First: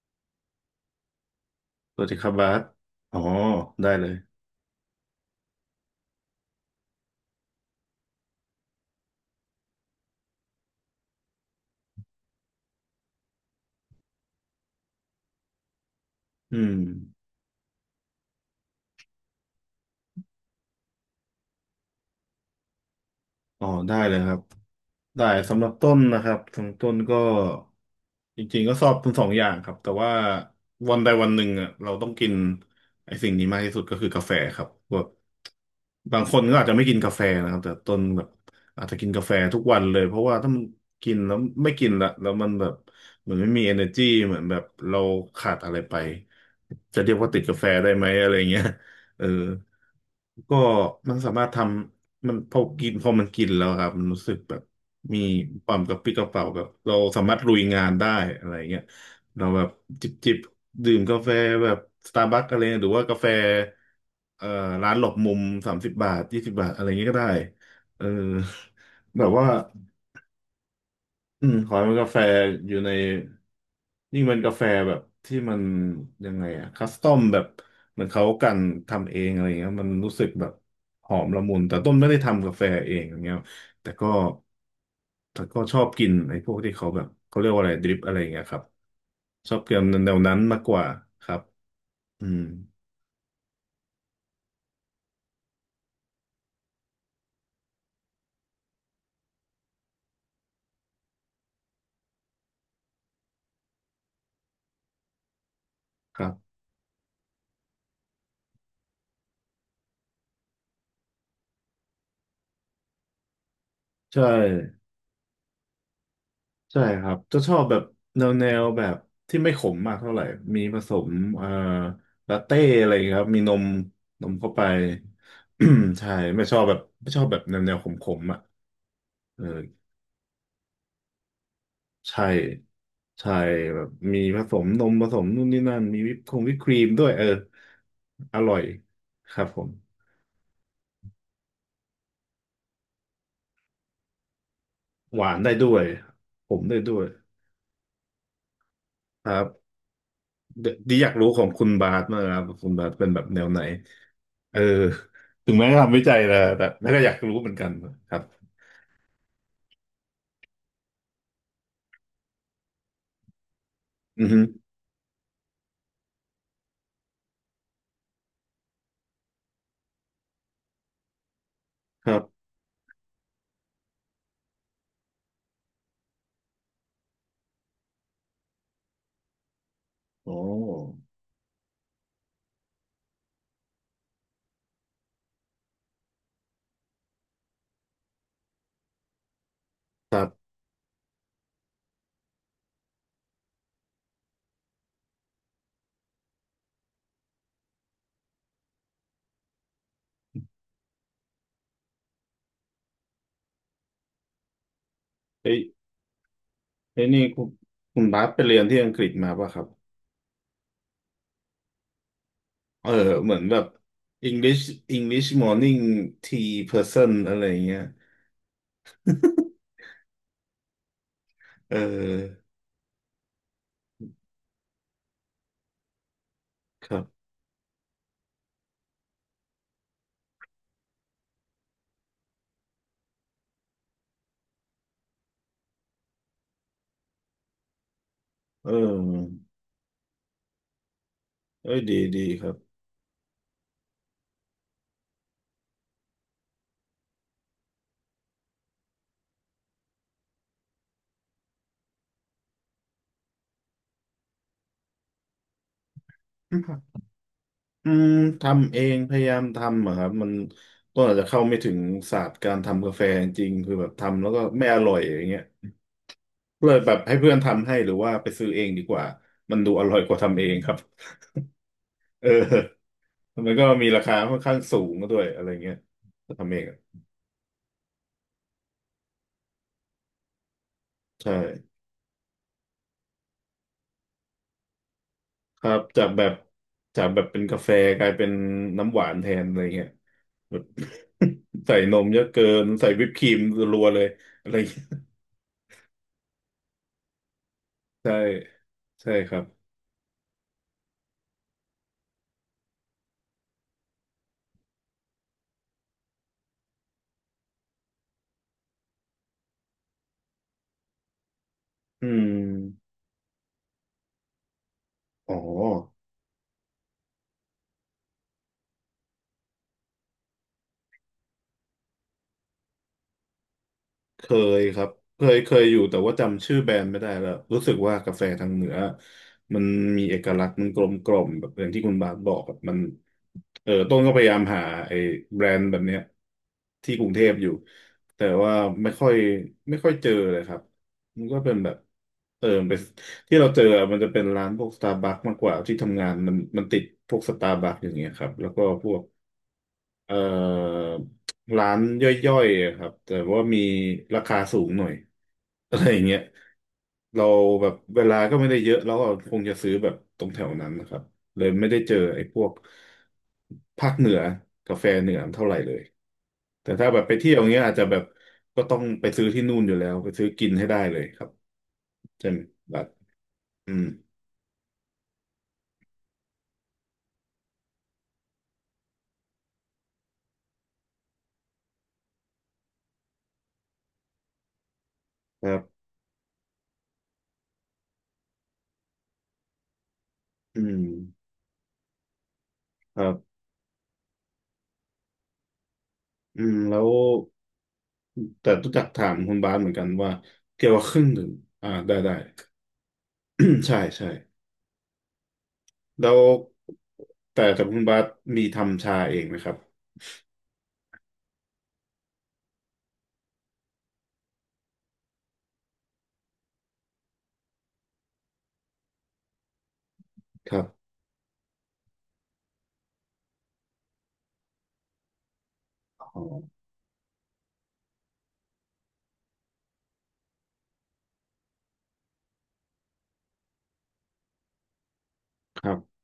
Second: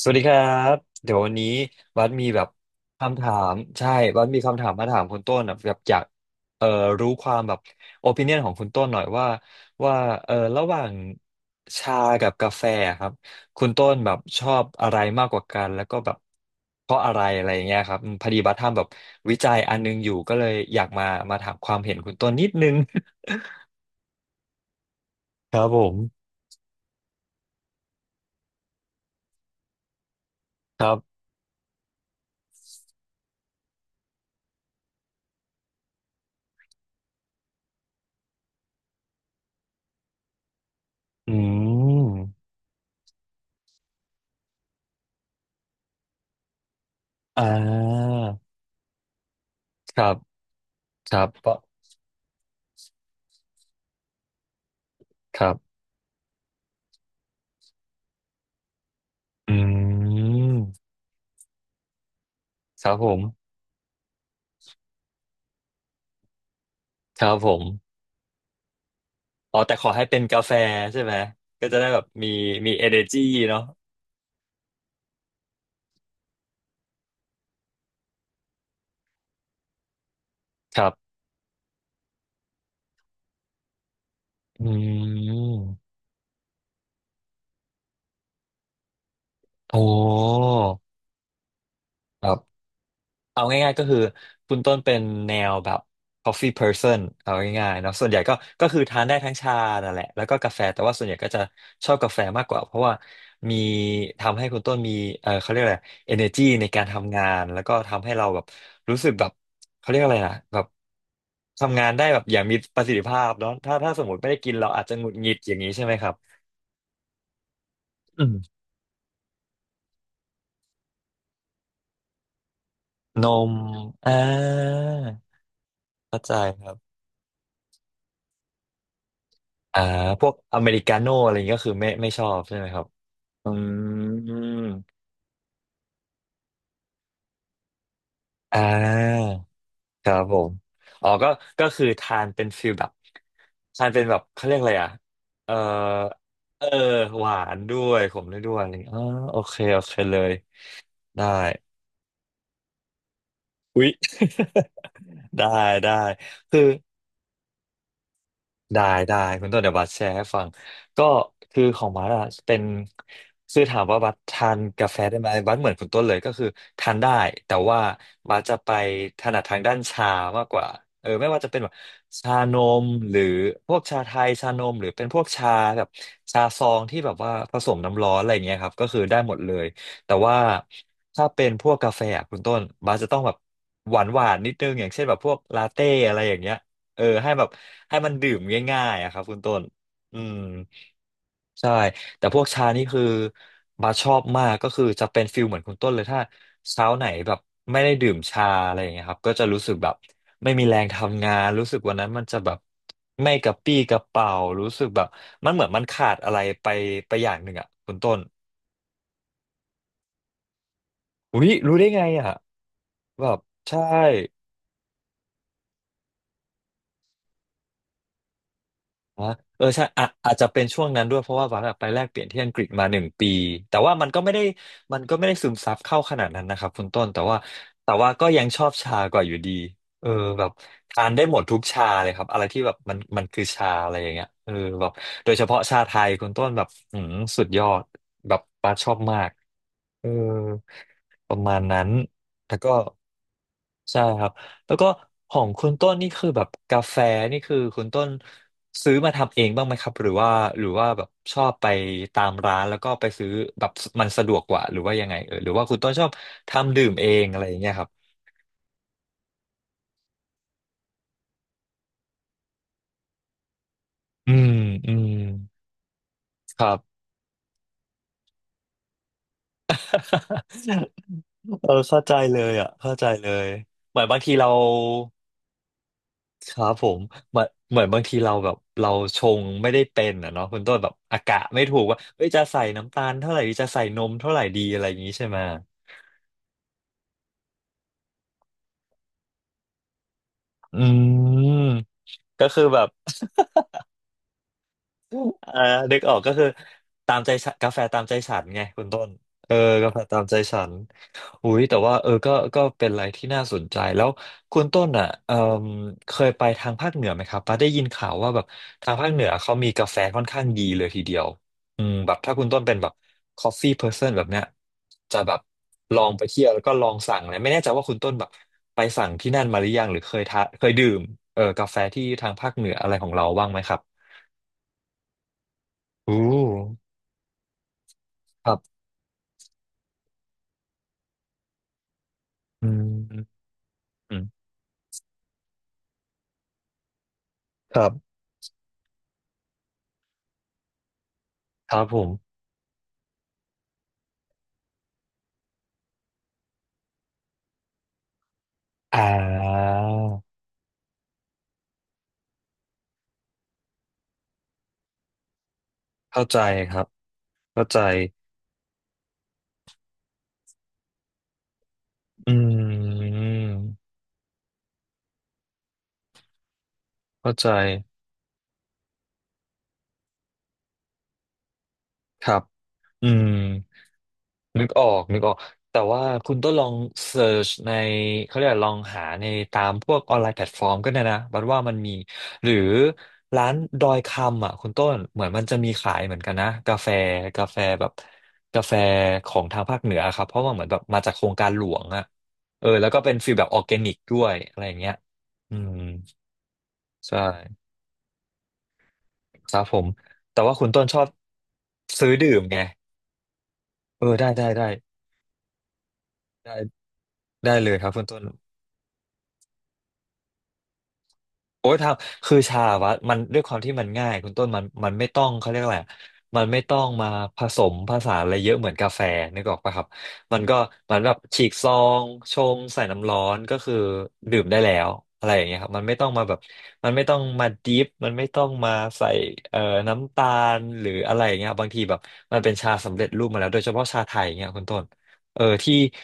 สวัสดีครับเดี๋ยววันนี้สบัวัสสดีคมีรับแบบาบสอ๋อคำถามได้ใช่เลยบัสมีคำถามมาถามคุณต้นอะแบบอยากเอ่อรู้ความแบบโอปิเนียนของคุณต้นหน่อยว่าว่าระหว่างชากับกาแฟครับคุณต้นแบบชอบอะไรมากกว่ากันแล้วก็แบบอืมเพราะอะไรอะไรอย่างเงี้ยครับอืมพอดีบัสทำแบบวิจัยอันนึงอยู่ก็เลยอยากมามาถามความเห็นคุณต้นนิดนึง อ๋อได้เลยครับได้ คสำรัหรับบผต้นนะมครับสำหรับต้นก็จริงๆก็ชอบทั้งสองอย่างครับแต่ว่าครัวันใดบวันหนึ่งอ่ะเราต้องกินไอ้สิ่งนี้มากที่สุดก็คือกาแฟครับแบบบางคนก็อาจจะไม่กินกาแฟนะครับแต่ต้นแบบอาจจะกินกาแฟทุกวันเลยเพราะว่าถ้ามันกินอืแล้วไม่กินละแล้วมมันแบบเหมือนไม่มี energy เหมือนแบบเราขาดอะไรไปจะเรียกว่าติอ่ดกาแฟได้ไหมาอะไรเงี้ย เออครับก็คมันรับสามาเพรถทราะำมันพอกินพอมันกินแล้วครับมันรู้สึกแบบมีครัควาบ มกระปรี้กระเปร่าแบบเราสามารถลุยงานได้อะไรเงี้ยเราอืแบบจิบจิบมดื่มกาแฟแบบสตาร์บัคอะไรหครือรับว่าผกาแฟมเอ่อร้านหลบมุม30 บาท20 บาทอะไรเงี้ยก็คได้รับผมเออแบบว่า อ๋อแต่ขอให้เป็นกาแฟใช่ไหมอืมก็ขอจะให้ได้มันแบบกาแฟมีอมี ยู่ใน energy เนาะยิ่งเป็นกาแฟแบบที่มันยังไงอะคัสตอมแบบเหมือนเขากันทำเองอะไรเงี้ยมันรู้สึกแบบครัหบอมละมุน แต่ต้นไม่ได้ทำกาแฟเองอย่างเงี้ยแต่ก็อืแต่ก็ชอบมกินไอ้พวกที่เขาแบบเขาเรียกว่าอะไรดริปอะไรเงี้ยครับชอบกินโอ้แนวนั้นมากกว่าครับคอืรับ มเอาง่ายๆก็คือคุณต้นเป็นแนวแบบ coffee person เอาง่ายๆเนาะส่วนใหญ่ก็ก็คือทานได้ทั้งชานั่นแหละแล้วก็กาแฟแต่ว่าส่วนใหญ่ก็จะชอบกาแฟมากกว่าเพราะว่ามีทำให้คุณต้นมีเออเขาเรียกอะไร ครั energy บในการทำงานแล้วก็ทำให้เราแบบรู้สึกแบบเขาเรียกอะไรนะแบบทำงานได้แบบอย่างมีประสิทธิภาพเนาะถ้าสมมติใช่ ไม่ได้กินเราอาจจะหงุดหงิดอย่างนี้ใช่ไหมครับใช่ครับจะชอบแบบแนอืวแนมวแบบที่ไม่ขมมากเท่าไหร่มีผสมเอ่อลาเต้อะไรอย่างเงี้ยคนรับมีนมมอ่นมเข้าไป า ใช่เข้าใจ ไม่ชอบแบบไม่ชอบแบบแนวแนวขมๆอ่ะเอออ่าพวกอเมริกาโน่อะไรอย่างเงี้ยก็คือไม่ชใช่อบใช่ไหมครับใช่อืแบบมีผสมนมมผสมนู่นนี่นั่นมีวิปคงวิปครีมด้วยเอออร่อ่อยาครับผมครับผมอ๋อก็คือทานเป็นฟิลแบบทานเป็นแบบเขาเรียกอะไรอ่ะหวานเอได้อด้วยผมเออได้ด้วยหวานด้วยขมด้วยอะไรอย่างเงี้ยอ๋อคโอรับเคโอเคเลยเดียวดีอยากได้รู้ของคุณบาสมากครับคุณบาสเป็นแบบแนวไหน อุ๊ย เออ ได้ถึงแม้ได้ทำวิจัยแล้วคือ แต่แม่ก็อยากรู้เหมือนกันครับได้ได้คุณต้นเดี๋ยวบัสแชร์ให้ฟังก็คือของบัสอะเป็นคือถามว่าบัสอือฮึทานกาแฟได้ไหมบัสเหมือนคุณต้นเลยก็คือทานได้แต่ว่าบัสจะไปถนัดทางด้านชามากกว่าเออไม่ว่าจะเป็นแบบครัชาบนมหรือพวกชาไทยชานมหรือเป็นพวกชาแบบชาซองที่แบบว่าผสมน้ำร้อนอะไรเงี้ยครับก็คือได้หมดเลยแต่โอ้ว่าถ้าเป็นพวกกาแฟอะคุณต้นบัสจะต้องแบบหวานหวานนิดนึงอย่างเช่นแบบพวกลาเต้อะไรอย่างเงี้ย เออให้แบบให้มันดื่มง่ายๆอะครับคุณต้นคอืรัมบใช่แต่พวกชานี่คือบาชอบมากก็คือจะเป็นฟิลเหมือนคุณต้นเลยถ้าเช้าไหนแบบไม่ได้ดื่มชาอะไรอย่างเงี้ยครับก็จะรู้สึกแบบไม่มีแรงทำงานรู้สึกวันนั้นมันจะแบบไม่กระปรี้กระเปร่ารู้สึกแบบมันเอ้ยเหมือนมันขาดอะไรไปเอ้ยไปนี่อย่างคุหณนึ่งอ่ะคุณคุณต้นบาสไปเรียนที่อังกฤษมาป่ะครับอุ้ยรู้ได้ไงอ่ะเออแบเหมือบนแบบ ใช่ English English morning tea person อะไรอย่างเงี้ย อ่ะ เออใช่อะอาจจะเป็นช่วงนั้นด้วยเพราะว่าวักเอะไปแลกเปลี่ยนที่อออังกฤษมาหนึ่งปีแต่ว่ามันก็ไม่ได้ซึมซับเข้าขนาดนั้นนะครับคุคณรัต้นแต่บว่าก็ยังชอบชากว่าอยู่ดีเออแบบทานได้หมดทุกชาเลยครับอะไรที่แบบมันคือชาอะไรอย่างเงี้ยเออแบบโดยเฉพาะชาไทยคุณต้นแบบอืมสุดยอดแบบเอป้าชอบมากอเออประมาณเอ้ยนั้นดีดีครัแล้บวก็ใช่ครับ แล้วก็ของคุณต้นนี่คือแบบกาแฟนี่คือคุณต้นซื้อมาทำเองบ้างไหมครับหรือว่าแบบชอบไปตามร้านแล้วก็ไปซื้อแบบมันสะดวกกว่าหรือว่ายังไงเออหรือว่าคุณต้นชอบทำดื่มเองอะไรอย่างเงี้ยคอืรับมทำเองพยายามทำอะครับมันก็อาจจะเข้าไม่ถึงศาสตร์การทำกาแฟจริงๆคือแบบทำแล้อืวก็มไม่ออืร่อยมอย่างเงี้ย คเลรัยบ แบบให้เพื่อนทำให้หรือว่าไปซื้อเองดีกว่ามันดูอร่อยกว่าทำเอ งครับเออเข้าใจเอเลยออ่ะเข้าใจเลยมันก็มีเหรามือนคาบางทีค่อนเราข้างสูงด้วยอะไรเงี้ยถ้าทำคเองรับอะผมเหมือนบางทีเราแบบเราชงไม่ได้เป็นอ่ะเนาะคุณต้นแบบอาใช่กะไม่ถูกว่าเอ้ยจะใส่น้ำตาลเท่าไหร่ดีจะใส่นมเท่าไหร่ดีอะไรอย่างงี้ใช่ไหม ครับจากแบบจากแบบเป็นกาแฟกลายเป็นน้ำหวานแทนอะไรเงี้ย แบบ อืม ใส่นมเยอะเกิก็คือนแบบ ใส่วิปครีมรัวๆเลยอะไรเงี้ยอ่านึกออกก็คือตามใจฉันกาแฟตามใช่ใจฉันไงคุณต้ใช่นครับเออกาแฟตามใจฉันอุ้ยแต่ว่าเออก็เป็นอะไรที่น่าสนใจแล้วคุณต้นอ่ะเออเคยไปทางภาคเหนือไหมครับป้าได้ยินข่าวว่าแบบทางภาคเหนือเขามีกาแฟค่อนข้างดีเลยทีเดียวอืมอืแบบถ้าคุณต้นเป็นแบบ ม coffee person แบบเนี้ยจะอ๋แบอ บลองไปเที่ยวแล้วก็ลองสั่งเลยไม่แน่ใจว่าคุณต้นแบบไปสั่งที่นั่นมาหรือยังหรือเคยทาเคยดื่มเออกาแฟที่ทางภาคเหนืออะไรของเราบ้างไหมครับเคยครับเคยเคยอยู่แต่ว่าอู้ จำชื่อแบรนด์ไม่ได้แล้วรู้สึกว่ากาแฟทาคงรัเหนือบมันมีเอกลักษณ์มันกลมกล่อมแบบอย่างที่คุณบาสบอกแบบอืมันมเออต้นก็อืพมยายามหาไอ้แบรนด์แบบเนี้ยที่กรุงเทพอยู่ครับ แต่ว่าไม่ค่อยไม่ค่อยเจอเลยครับมันก็เป็นแบคบรับผมเออเป็นที่เราเจออะมันจะเป็นร้านพวกสตาร์บัคมากกว่าที่ทำงานมันมันติดพวกสตาร์บัคอย่างเงี้ยครับแล้วก็พวอ่ก าเอ่อร้านย่อยๆอะครับแต่ว่ามีราคาสูงหน่อย อะไรอย่างเงี้ยเข้าใจครับเราเข้าแบบใจเวลาก็ไม่ได้เยอะแล้วก็คงจะซื้อแบบตรงแถวนั้นนะครับเลยไม่ได้เจอไอ้อืพวกมภาคเหนือกาแฟเหนือเท่าไหร่เลยแต่ถ้าแบบไปเที่เข้ายวอใจย่างเงี้ยอาจจะแบบก็ต้องไปซื้อที่นู่นอยู่แล้วไปซื้อกินให้ได้เลยครับคใช่ไหมรับแบบอืม อืมนึกออกนึกออกแต่ว่าคุณต้องลองเซิร์ชในเขาเรียกว่าลองหาในตามพวกออนไลน์แพลตฟอร์มก็ได้นะบัดว่ามันมีหรือร้านดอยคำอ่ะคุณต้นเหมือนมัคนจะมีรับขายเหมือนกันนะกาแฟกาแฟแบบกาแฟของทางภาคเหนือครับเพราะว่าอืเหมือนแบมบมาจากโครงการหลวงอ่ะเออแล้วคก็รัเป็นฟีบลแบบออร์แกนิกด้วยอะไรอย่างเงี้ยอืมอืมแล้ว ใช่แต่รู้จักถามคุณคบาสรัเหบมือนผกัมนว่าแต่ว่าคุเกี่ยณวกัต้บนเคชอรื่อบงดื่มอ่าได้ซื้ได้ อดื่มไง ใช่เอใช่อได้ได้ได้แล้วได้แต่ได้แต่เลยคุณครับบาคุสณต้น มีทำชาเองไหมครับโอ้ยทำคือชาวะมันด้วยความที่มันง่ายคุณต้นมันไม่ต้องเขาเรียกอะไรอะมันไม่ต้องมาผสมผสานอะไรเยอะเหมือนกาแฟนึกออกปะครับมันคก็รับมันแบบฉีกซองชงใส่น้ำร้อนก็คือดื่มได้แล้วอะไรอย่างเงี้ยครับมันไม่อ๋ต้องอมาแบบมันไม่ต้องมาดิฟมันไม่ต้องมาใส่เอ่อน้ำตาลหรืออะไรอย่างเงี้ยบางทีแบบมันเป็นชาสำเร็จรูปมาแล้วโดยเฉพาะชาไทยอย่างเงี้ยคุณต้นเออครัที่บ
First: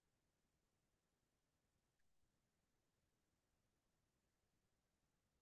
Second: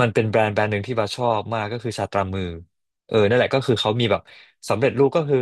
มันเป็นแบรนด์หนึ่งที่บาชอบมากก็คือชาตรามือ เออนั่นแหละก็คือเขามีแบบสำเร็จรูปก็คือ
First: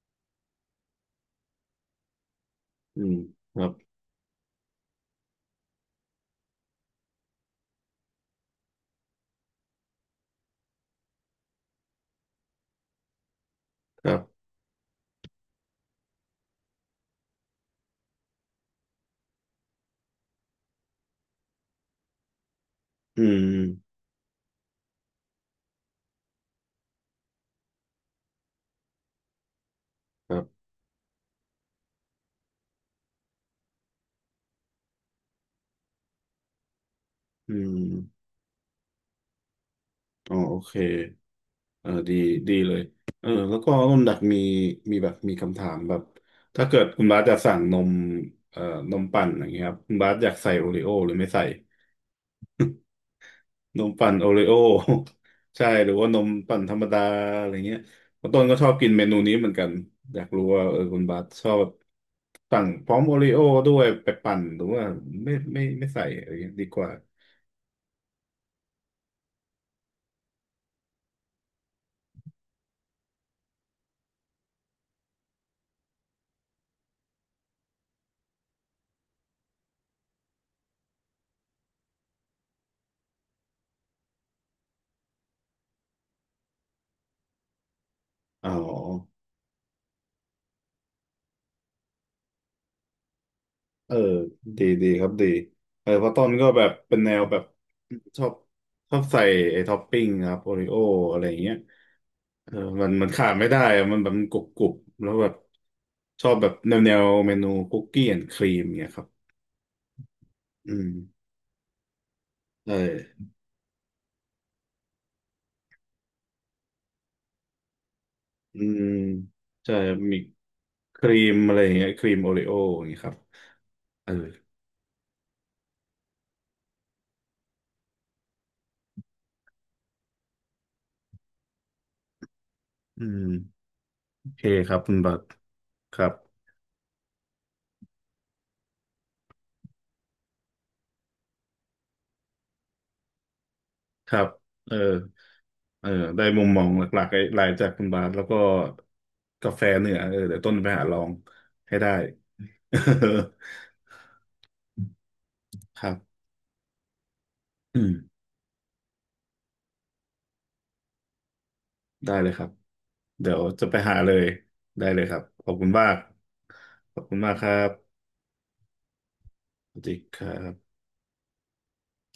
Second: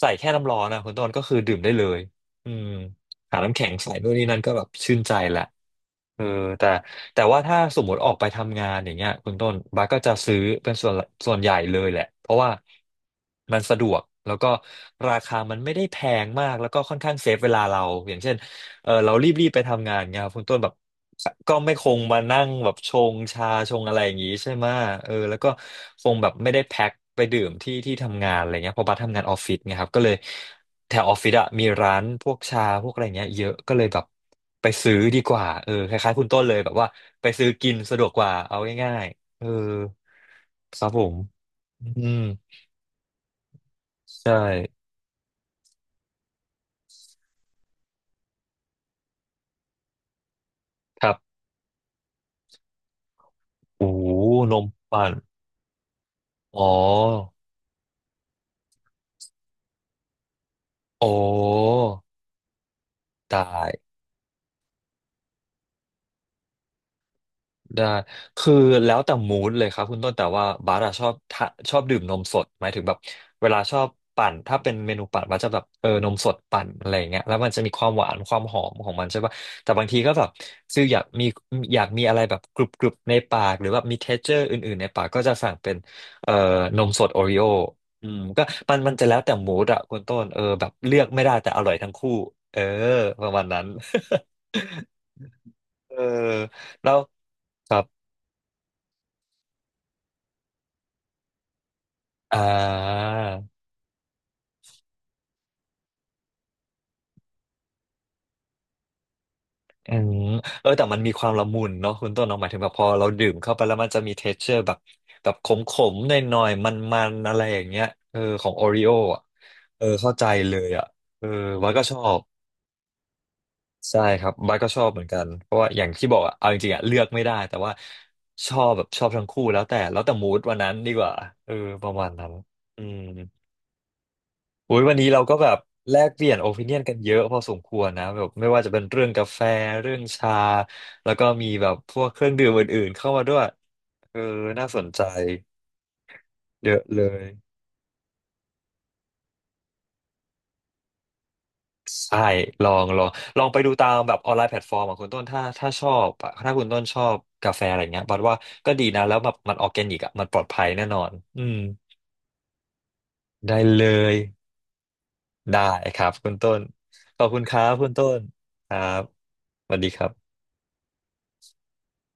ใส่แค่น้ำร้อนนะคุณต้นก็คือดื่มได้เลยอืมอืมหาน้ำครัแข็บงใส่นู่นนี่นั่นก็แบบชื่นใจแหละเออแต่แต่ว่าถ้าสมมติออกไปทำงานอย่างเงี้ยคุณต้นบาสก็จะซื้อเป็นส่วนใหญ่เลยแหละเพราะว่ามันสะดวกครัแล้วบก็ราคามันไม่ได้แพงมากแล้วก็ค่อนข้างเซฟเวลาเราอย่างเช่นเออเรารีบๆไปทำงานเงี้ยครับคุณต้นแบบ ก็ไม่คงมานั่งแบบชงอืชาชงอะมไรอย่างนี้ใช่ไหมะเออแล้วก็คงแบบไม่ได้แพ็คไปดื่มที่ที่ทำงานอะไรเงี้ยเพราะบัสทำงานออฟฟิศไงครับก็เลยครับแถวออฟฟิศอะมีร้านพวกชาพวกอะไรเงี้ยเยอะก็เลยแบบไปซื้อดีกว่าเออคล้ายๆคุณต้นเลยแบบว่าไปซื้ออืกินสะดวกกมว่าเอาง่ายๆเอออ๋อโอเคครับผมเอออืดีมดีเลยเออแล้วก็ต้นดักใช่มีมีแบบมีคำถามแบบถ้าเกิดคุณบาสจะสั่งนมเอ่อนมปั่นอย่างเงี้ยครับคุณบาสอยากใส่โอรีโอคหรืรัอไม่บใส่ นมโอ้โหปั่นโอเรโอ นมปั่น ใช่หรือว่านมปั่อ๋อนธรรมดาอะไรเงี้ยคุณต้นก็ชอบกินเมนูนี้เหมือนกันอยากรู้ว่าเออคุณโอ้บาสชอบสั่งพร้อมโอเรโอตาย ด้วยไปปั่นหรือว่าไม่ไม่ไม่ใส่อะไรเงี้ยดีกว่าได้คือแล้วแต่มูดเลยครับคุณต้นแต่ว่าบาร์อะชอบดื่มนมสดหมายถึงแบบเวลาชอบปั่นถ้าเป็นเมนูปั่นบาร์จะแบบเออนมสดปั่นอะไรอย่างเงี้ยแล้วมันจะมีความหวานความหอมของมันใช่ป่ะแต่บางทีก็แบบคืออยากมีอะไรแบบกรุบกรุบในปากหรือแบบมีเท็กเจอร์อื่นๆ ในปากก็จะสั่งเป็นเอ่อนมสดโอริโออืมก็อ๋อมันจะแล้วแต่มูดอะคุณต้นเออแบบเลือกไม่ได้แต่อร่อยทั้งคู่เออประมาณนั้น เออ ดีดีครับดีเออเออเพราะต้นก็แบบแล้เป็นว แนวแบบชอบชอบใส่ไอ้ท็อปปิ้งครับโอริโออะไรอย่างเงี้ยอ่เออมันมันาขาดไม่ได้อะมันแบบมันกรุบกรุบแล้วแบบชอบแบบแนวแนวเมนูคุกกี้แอนด์ครีมเงี้ยครับ อืมเอออืแต่มมันมีความละมุนเนาะคุณต้นเนาะหมายถึงแบใช่บพอเราดื่มเข้าไปแล้วมันจะมีเท x t เจอร์แบบแบบขมๆหน่อยๆมันๆอะไรอย่างเงี้ยเออของอืโอริมโออ่ะใช่เออเข้ามีใจเลยอ่ะครีเออมอะไรอบัย่าสงก็เงี้ยชอครีมบโอริโออย่างงี้ครับใช่เออครับบัสก็ชอบเหมือนกันเพราะว่าอย่างที่บอกอ่ะเอาจริงๆอะเลือกไม่ได้แต่ว่าชอบแบบชอบทั้งคู่แล้วแต่มูดวันนั้นดีกว่าเออประมาณนั้นอืม อืมโอเคคอุ้รับยคุวันณนี้บัเราตรก็แบบคแลรักบเปลี่ยนโอ i ิเนียนกันเยอะพอสมควรนะแบบไม่ว่าจะเป็นเรื่องกาแฟเรื่องชาแล้วก็มีแบบพวกเครื่องดื่มอื่นๆเข้ามาด้วยคเอรัอบน่าเออสนใจเออได้มุมมองเยหอะลัเลกๆไอ้ยหลายจากคุณบาทแล้วก็กาแฟเหนือเออเดี๋ยวต้นไปหาลองให้ได้ ใช่ลองลองลองไปดูตามแบบออนไลน์แพลตฟอร์มของคุณต้นถ้า คชรัอบบอะถ้าคุณต้นชอบกาแฟอะอืไรมเงี้ยบัดว่าก็ดีนะแล้วแบบมันออร์แกนิกอ่ะมันปลอดภัยแน่นอนอืมได้เลยครับเดี๋ยวได้จะไปเลหาเลยยได้เลยครับขอบได้คุณมากครับคุณต้นขอบคุณขอบมากคุคณรัครับคุณบต้นครับสสวัวัสสดีดีครัครับบ